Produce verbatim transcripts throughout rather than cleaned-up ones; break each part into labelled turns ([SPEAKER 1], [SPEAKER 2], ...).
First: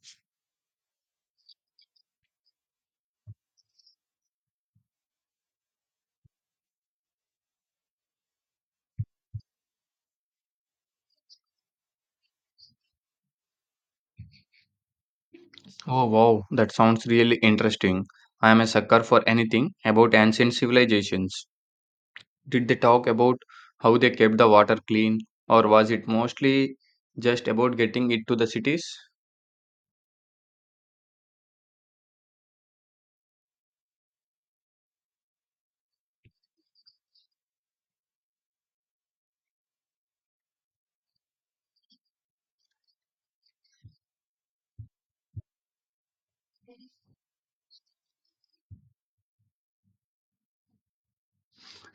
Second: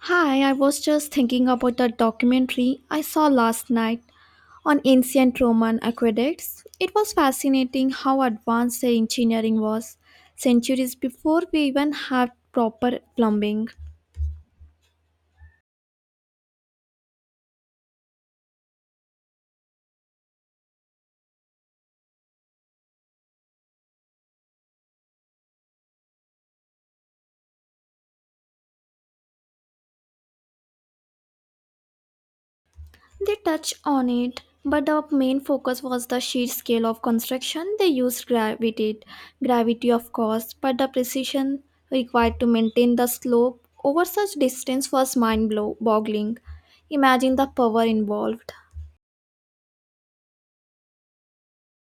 [SPEAKER 1] Hi, I was just thinking about the documentary I saw last night on ancient Roman aqueducts. It was fascinating how advanced the engineering was centuries before we even had proper plumbing.
[SPEAKER 2] Oh wow, that sounds really interesting. I am a sucker for anything about ancient civilizations. Did they talk about how they kept the water clean, or was it mostly just about getting it to the cities?
[SPEAKER 1] They touched on it, but the main focus was the sheer scale of construction. They used gravity, gravity of course, but the precision required to maintain the slope over such distance was mind-boggling. Imagine the power involved.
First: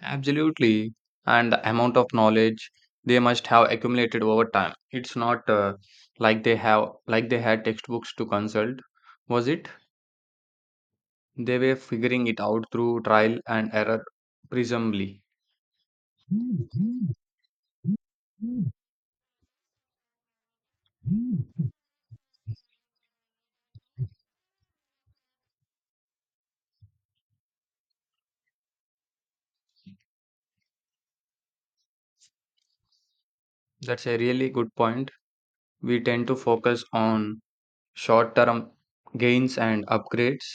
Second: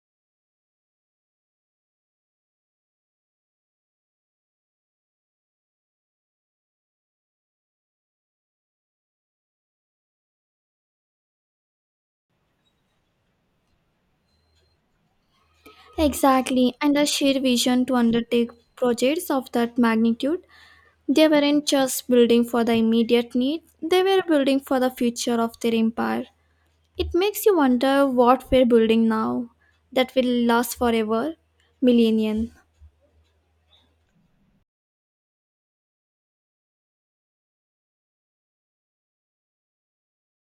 [SPEAKER 2] Absolutely. And the amount of knowledge they must have accumulated over time. It's not uh, like they have like they had textbooks to consult, was it? They were figuring it out through trial and error, presumably.
[SPEAKER 1] Exactly, and the sheer vision to undertake projects of that magnitude. They weren't just building for the immediate need, they were building for the future of their empire. It makes you wonder what we're building now that will last forever, millennium.
[SPEAKER 2] That's a really good point. We tend to focus on short term gains and upgrades.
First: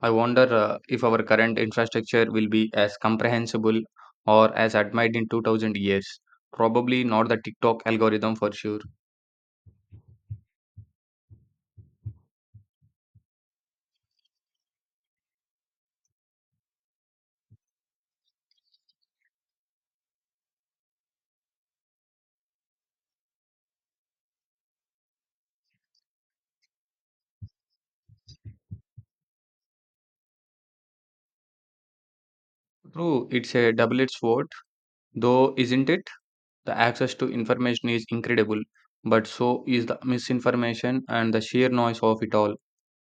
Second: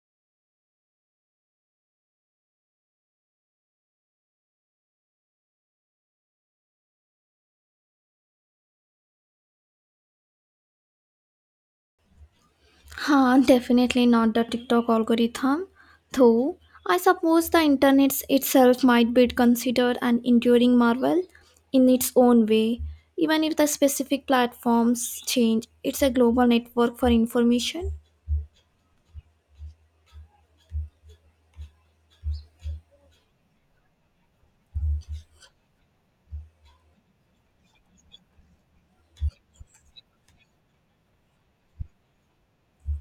[SPEAKER 2] I wonder uh, if our current infrastructure will be as comprehensible or as admired in two thousand years. Probably not the TikTok algorithm for sure.
[SPEAKER 1] Huh, definitely not the TikTok algorithm. Though, I suppose the internet itself might be considered an enduring marvel in its own way. Even if the specific platforms change, it's a global network for information.
[SPEAKER 2] True, it's a double edged sword, though, isn't it? The access to information is incredible, but so is the misinformation and the sheer noise of it all.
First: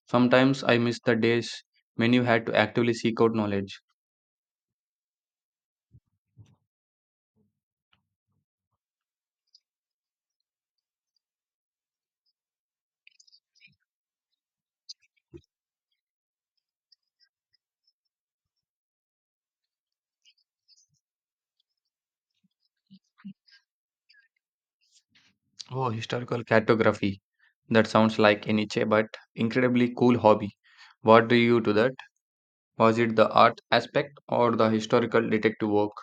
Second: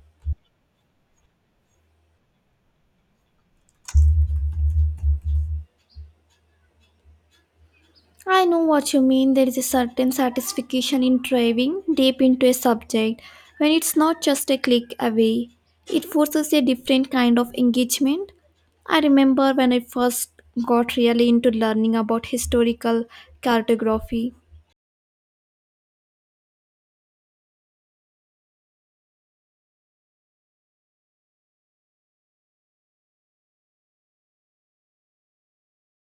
[SPEAKER 2] Sometimes I miss the days when you had to actively seek out knowledge.
[SPEAKER 1] I know what you mean. There is a certain satisfaction in diving deep into a subject when it's not just a click away. It forces a different kind of engagement. I remember when I first got really into learning about historical cartography.
[SPEAKER 2] Oh, historical cartography. That sounds like a niche but incredibly cool hobby. What drew you to that? Was it the art aspect or the historical detective work?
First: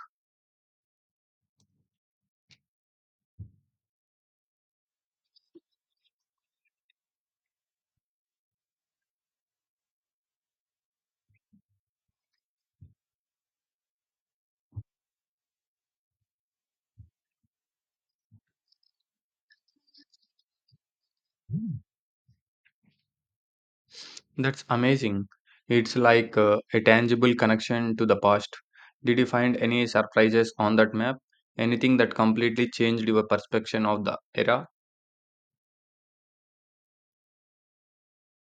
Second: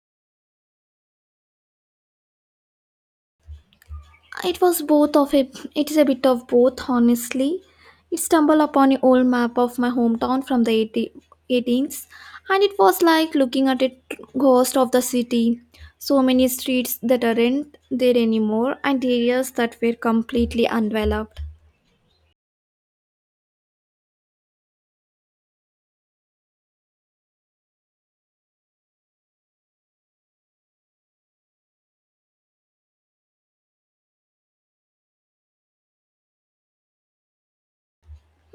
[SPEAKER 1] It was both of a It is a bit of both honestly. It stumbled upon an old map of my hometown from the eighty eighteenth, and it was like looking at a ghost of the city. So many streets that aren't there anymore and areas that were completely undeveloped.
[SPEAKER 2] Mm. That's amazing. It's like uh, a tangible connection to the past. Did you find any surprises on that map? Anything that completely changed your perception of the era?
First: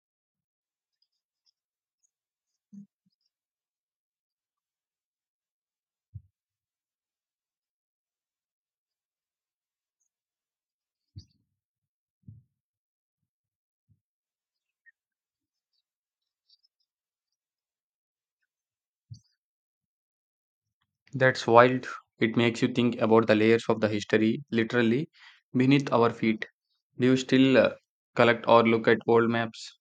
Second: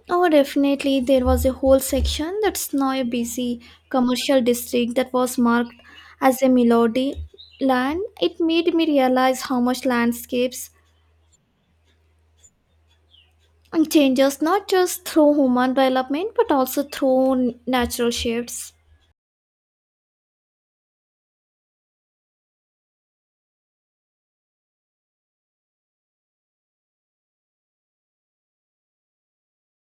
[SPEAKER 1] Oh, definitely there was a whole section that's now a busy commercial district that was marked as a melody land. It made me realize how much landscapes And changes not just through human development but also through n- natural shifts.
[SPEAKER 2] That's wild. It makes you think about the layers of the history literally beneath our feet. Do you still uh, collect or look at old maps?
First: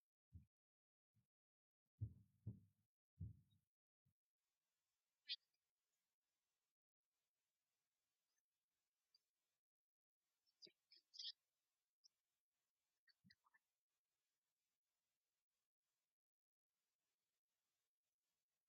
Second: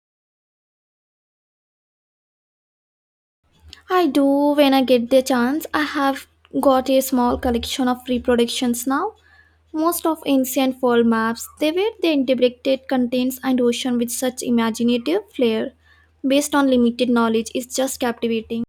[SPEAKER 1] I do when I get the chance. I have got a small collection of reproductions now. Most of ancient world maps, they were the integrated continents and ocean with such imaginative flair. Based on limited knowledge, is just captivating.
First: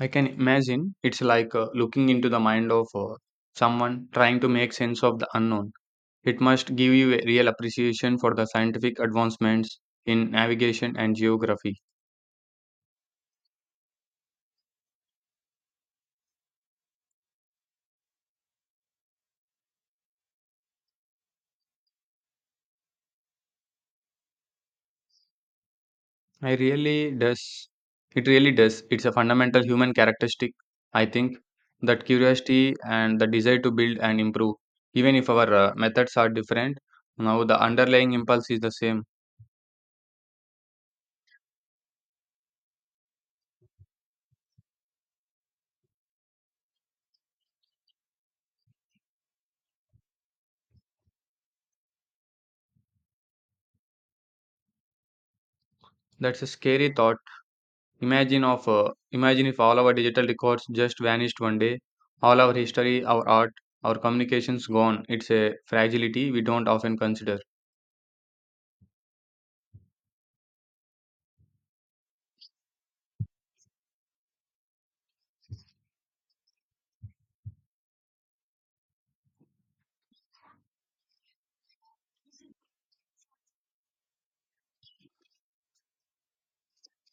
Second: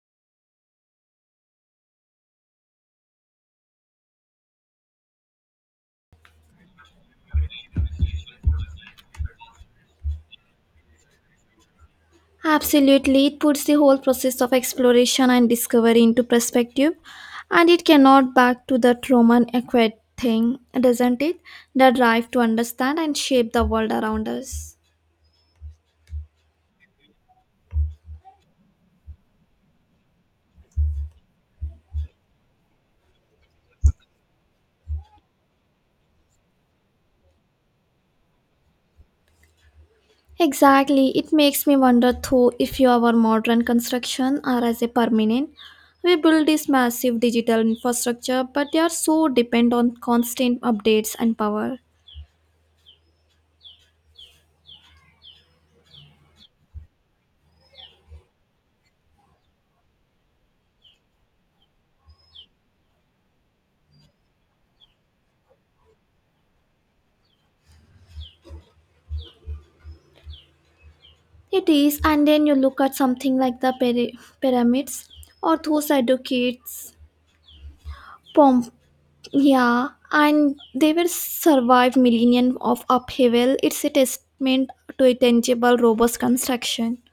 [SPEAKER 2] I can imagine it's like uh, looking into the mind of uh, someone trying to make sense of the unknown. It must give you a real appreciation for the scientific advancements in navigation and geography.
[SPEAKER 1] Absolutely, it puts the whole process of exploration and discovery into perspective, and it cannot back to that Roman aqueduct thing, doesn't it? The drive to understand and shape the world around us.
[SPEAKER 2] I really does. It really does. It's a fundamental human characteristic, I think, that curiosity and the desire to build and improve. Even if our uh, methods are different, now the underlying impulse is the same.
[SPEAKER 1] Exactly, it makes me wonder though if our modern construction are as a permanent. We build this massive digital infrastructure, but they are so dependent on constant updates and power.
[SPEAKER 2] That's a scary thought. Imagine of uh, imagine if all our digital records just vanished one day, all our history, our art, our communications gone. It's a fragility we don't often consider.
[SPEAKER 1] It is, and then you look at something like the pyra- pyramids or those educates Pomp, yeah, and they will survive millennia of upheaval. It's a testament to a tangible, robust construction.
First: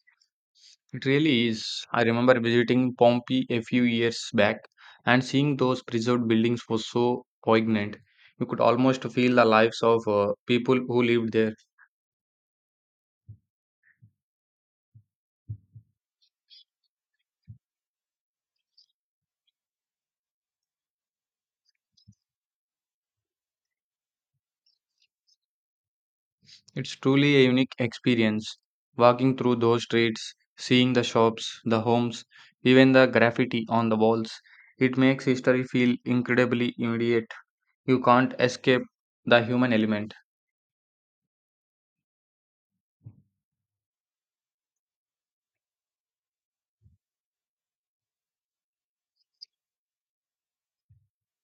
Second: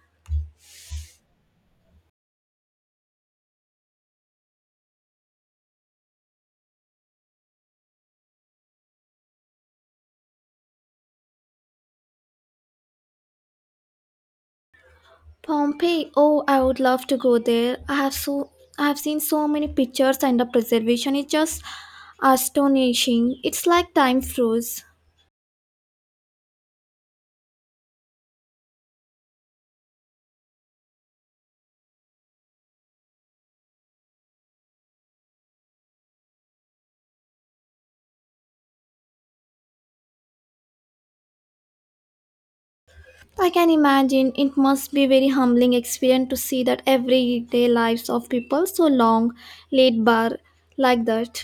[SPEAKER 2] It really is. I remember visiting Pompeii a few years back and seeing those preserved buildings was so poignant. You could almost feel the lives of uh, people who lived there.
[SPEAKER 1] Pompeii, oh, I would love to go there. I have so I have seen so many pictures, and the preservation is just astonishing. It's like time froze.
[SPEAKER 2] It's truly a unique experience walking through those streets, seeing the shops, the homes, even the graffiti on the walls. It makes history feel incredibly immediate. You can't escape the human element.
[SPEAKER 1] I can imagine it must be very humbling experience to see that everyday lives of people so long laid bare like that.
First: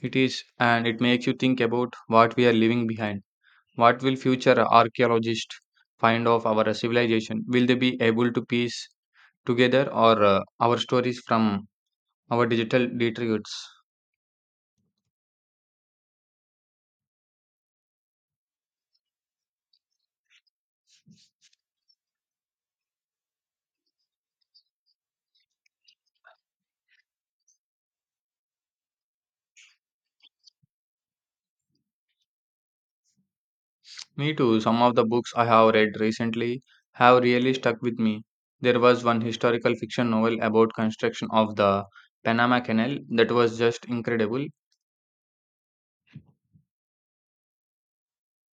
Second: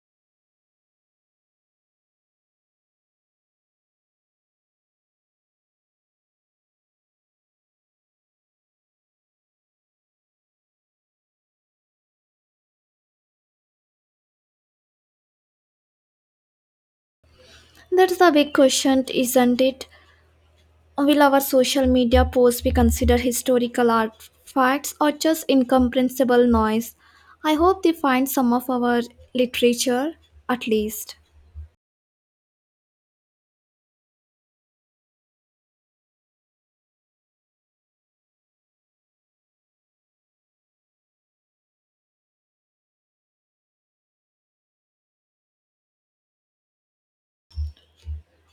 [SPEAKER 2] It is, and it makes you think about what we are leaving behind. What will future archaeologists find of our civilization? Will they be able to piece together or uh, our stories from our digital detritus?
[SPEAKER 1] That's the big question, isn't it? Will our social media posts be considered historical artifacts or just incomprehensible noise? I hope they find some of our literature at least.
[SPEAKER 2] Me too. Some of the books I have read recently have really stuck with me. There was one historical fiction novel about construction of the Panama Canal that was just incredible.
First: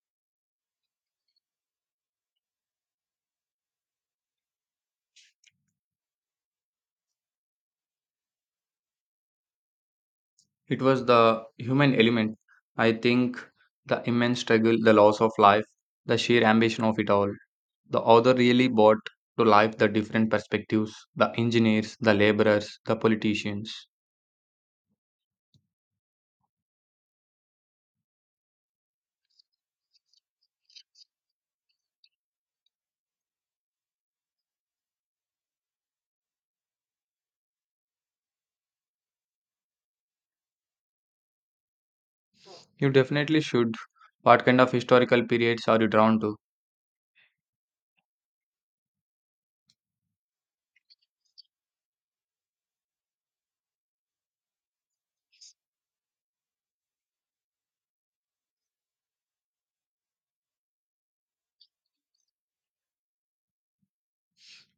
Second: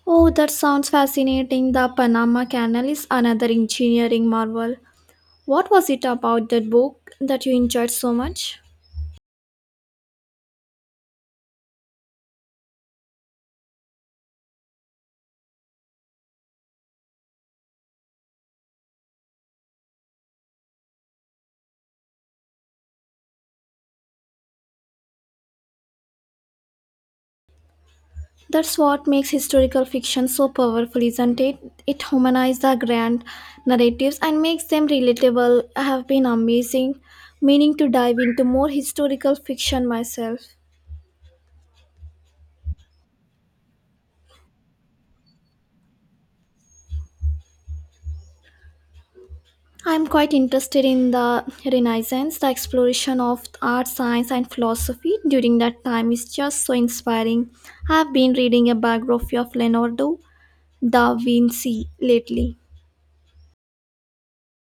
[SPEAKER 1] Oh, that sounds fascinating. The Panama Canal is another engineering marvel. What was it about that book that you enjoyed so much?
[SPEAKER 2] It was the human element. I think the immense struggle, the loss of life, the sheer ambition of it all. The author really brought to life the different perspectives, the engineers, the laborers, the politicians.
[SPEAKER 1] That's what makes historical fiction so powerful, isn't it? It humanizes the grand narratives and makes them relatable. I have been amazing, meaning to dive into more historical fiction myself.
[SPEAKER 2] You definitely should. What kind of historical periods are you drawn to?
[SPEAKER 1] I'm quite interested in the Renaissance. The exploration of art, science, and philosophy during that time is just so inspiring. I've been reading a biography of Leonardo da Vinci lately.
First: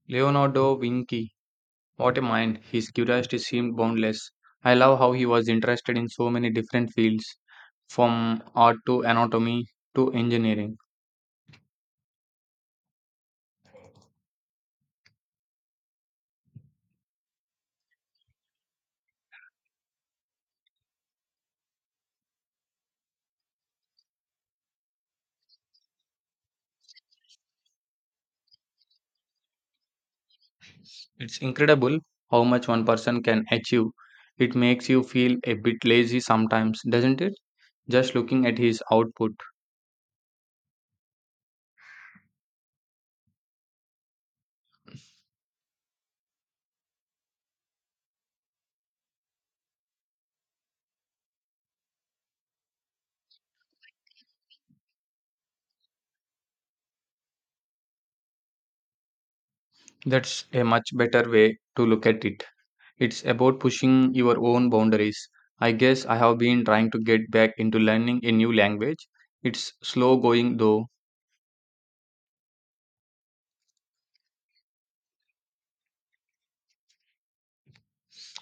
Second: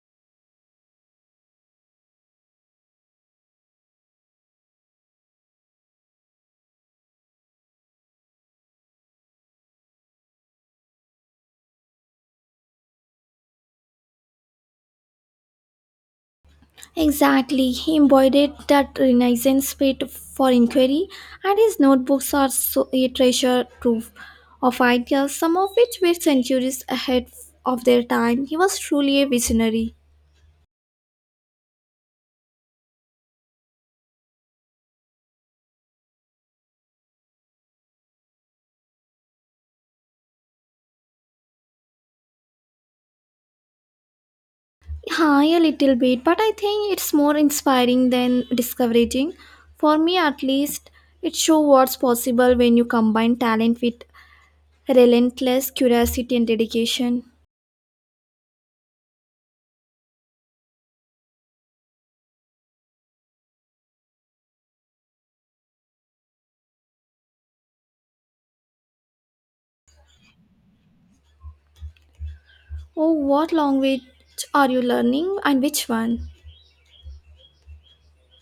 [SPEAKER 2] Leonardo Vinci. What a mind! His curiosity seemed boundless. I love how he was interested in so many different fields, from art to anatomy to engineering.
[SPEAKER 1] Exactly. He embodied that Renaissance spirit for inquiry, and his notebooks are so a treasure trove of ideas, some of which were centuries ahead of their time. He was truly a visionary.
[SPEAKER 2] It's incredible how much one person can achieve. It makes you feel a bit lazy sometimes, doesn't it? Just looking at his output.
[SPEAKER 1] Hi, a little bit, but I think it's more inspiring than discouraging. For me, at least, it shows what's possible when you combine talent with relentless curiosity and dedication.
[SPEAKER 2] That's a much better way to look at it. It's about pushing your own boundaries. I guess I have been trying to get back into learning a new language. It's slow going though.
[SPEAKER 1] Oh, what language are you learning, and which one?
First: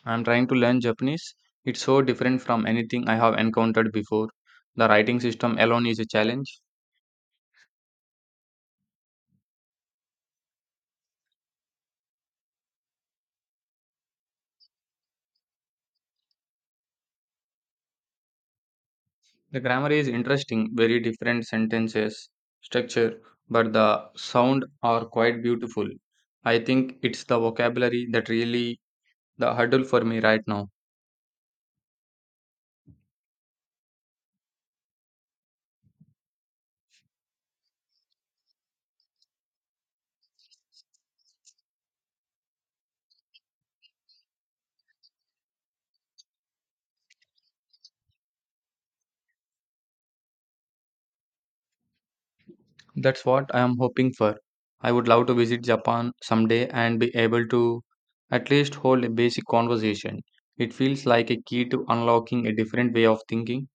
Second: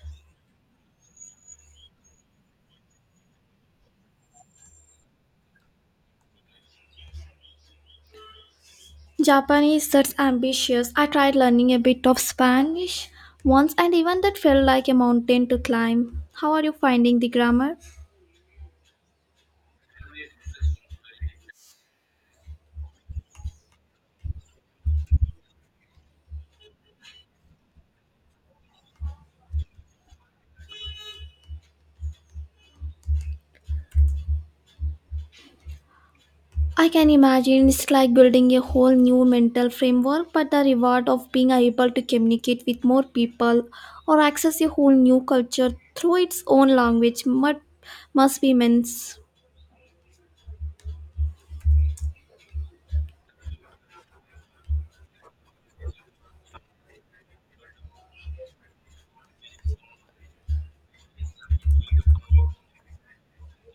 [SPEAKER 2] I'm trying to learn Japanese. It's so different from anything I have encountered before. The writing system alone is a challenge.
[SPEAKER 1] Japanese, that's ambitious. I tried learning a bit of Spanish once and even that felt like a mountain to climb. How are you finding the grammar?
[SPEAKER 2] The grammar is interesting, very different sentences, structure, but the sound are quite beautiful. I think it's the vocabulary that really the hurdle for me right now.
[SPEAKER 1] I can imagine it's like building a whole new mental framework, but the reward of being able to communicate with more people or access a whole new culture through its own language mu- must be immense.
[SPEAKER 2] That's what I am hoping for. I would love to visit Japan someday and be able to at least hold a basic conversation. It feels like a key to unlocking a different way of thinking.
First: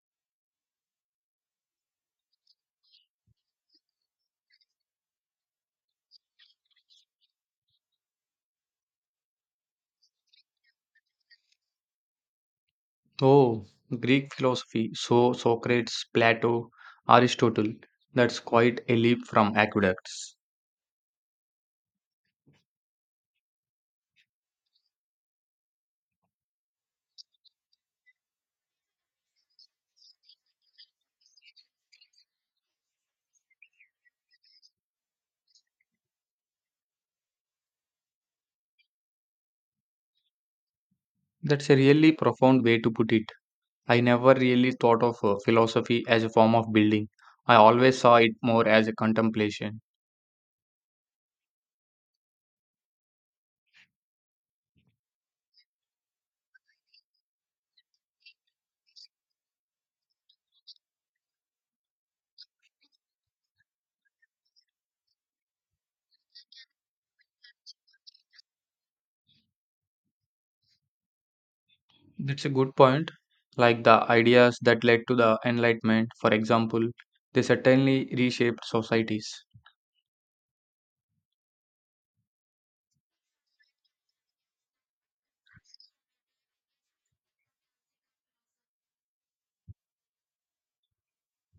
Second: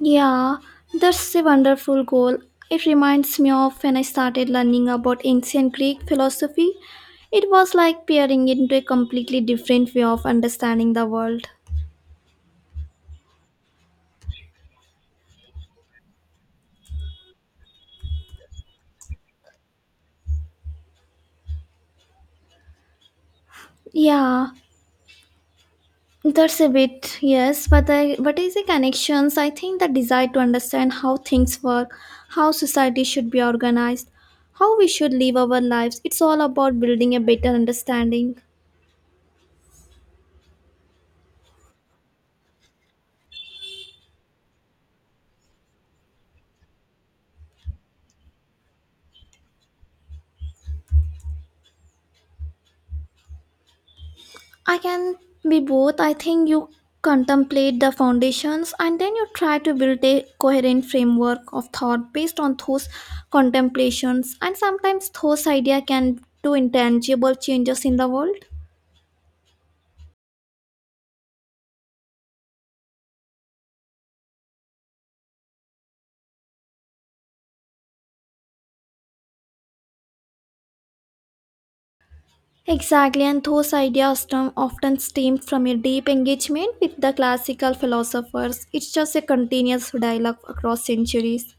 [SPEAKER 1] Yeah, that's a wonderful goal. It reminds me of when I started learning about ancient Greek philosophy. It was like peering into a completely different way of understanding the world.
[SPEAKER 2] Oh, Greek philosophy. So Socrates, Plato, Aristotle. That's quite a leap from aqueducts.
[SPEAKER 1] Yeah, that's a bit yes, but the but is the connections? I think the desire to understand how things work, how society should be organized, how we should live our lives. It's all about building a better understanding.
[SPEAKER 2] That's a really profound way to put it. I never really thought of uh, philosophy as a form of building. I always saw it more as a contemplation.
[SPEAKER 1] I can be both. I think you contemplate the foundations and then you try to build a coherent framework of thought based on those contemplations, and sometimes those ideas can do intangible changes in the world.
[SPEAKER 2] That's a good point. Like the ideas that led to the Enlightenment, for example, they certainly reshaped societies.
[SPEAKER 1] Exactly, and those ideas stem- often stem from a deep engagement with the classical philosophers. It's just a continuous dialogue across centuries.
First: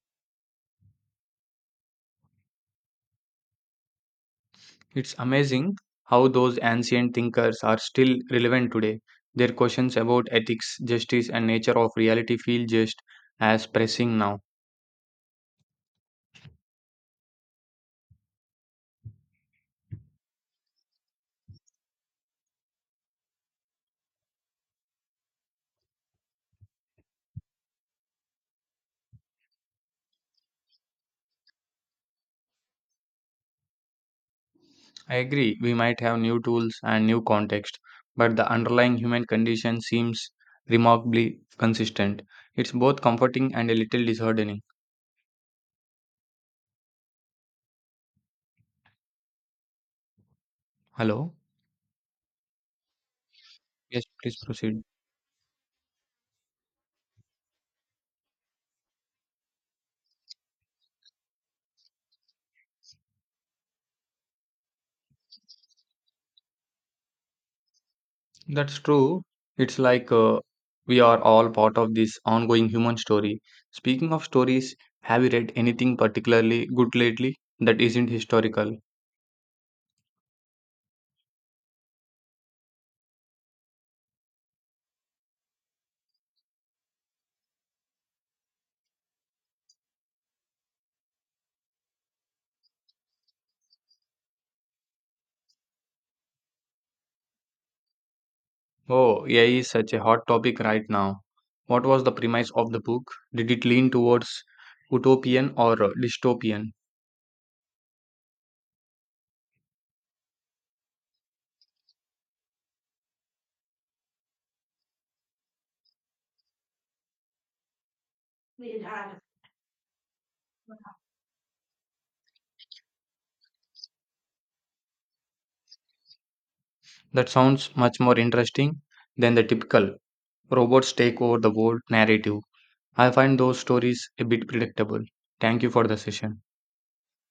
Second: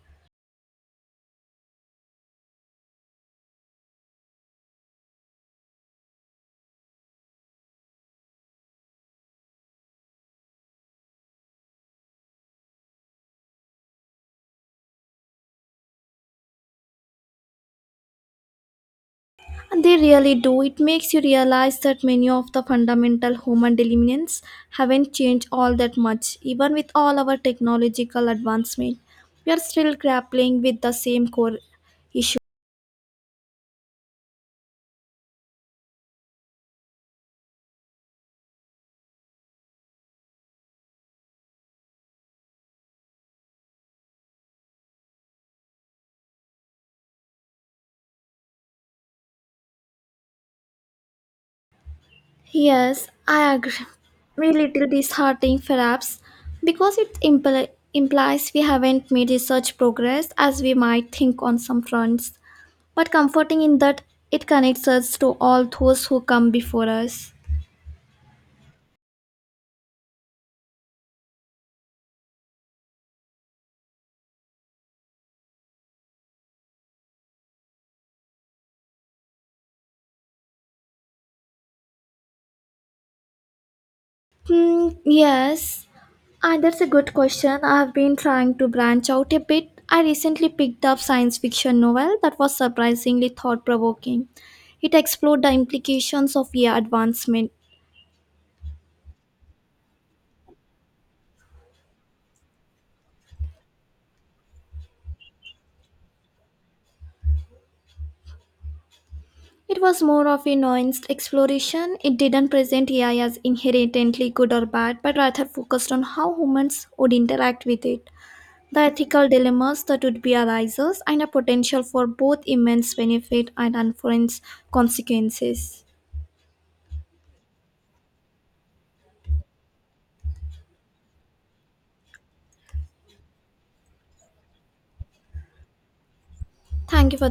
[SPEAKER 2] It's amazing how those ancient thinkers are still relevant today. Their questions about ethics, justice, and nature of reality feel just as pressing now.
[SPEAKER 1] They really do. It makes you realize that many of the fundamental human elements haven't changed all that much. Even with all our technological advancement, we are still grappling with the same core issue.
[SPEAKER 2] I agree, we might have new tools and new context, but the underlying human condition seems remarkably consistent. It's both comforting and a little disheartening. Hello?
[SPEAKER 1] Yes, I agree.
[SPEAKER 2] Yes, please
[SPEAKER 1] A
[SPEAKER 2] proceed.
[SPEAKER 1] little disheartening, perhaps, because it impl- implies we haven't made research progress as we might think on some fronts, but comforting in that it connects us to all those who come before us.
[SPEAKER 2] That's true. It's like uh, we are all part of this ongoing human story. Speaking of stories, have you read anything particularly good lately that isn't historical?
[SPEAKER 1] Hmm, yes, Ah, that's a good question. I have been trying to branch out a bit. I recently picked up science fiction novel that was surprisingly thought provoking. It explored the implications of A I advancement.
[SPEAKER 2] Oh, A I is such a hot topic right now. What was the premise of the book? Did it lean towards utopian or uh, dystopian?
[SPEAKER 1] It was more of a nuanced exploration. It didn't present A I as inherently good or bad, but rather focused on how humans would interact with it, the ethical dilemmas that would be arises, and a potential for both immense benefit and unforeseen consequences.
[SPEAKER 2] That sounds much more interesting than the typical robots take over the world narrative. I find those stories a bit predictable. Thank you for the session.
[SPEAKER 1] Thank you for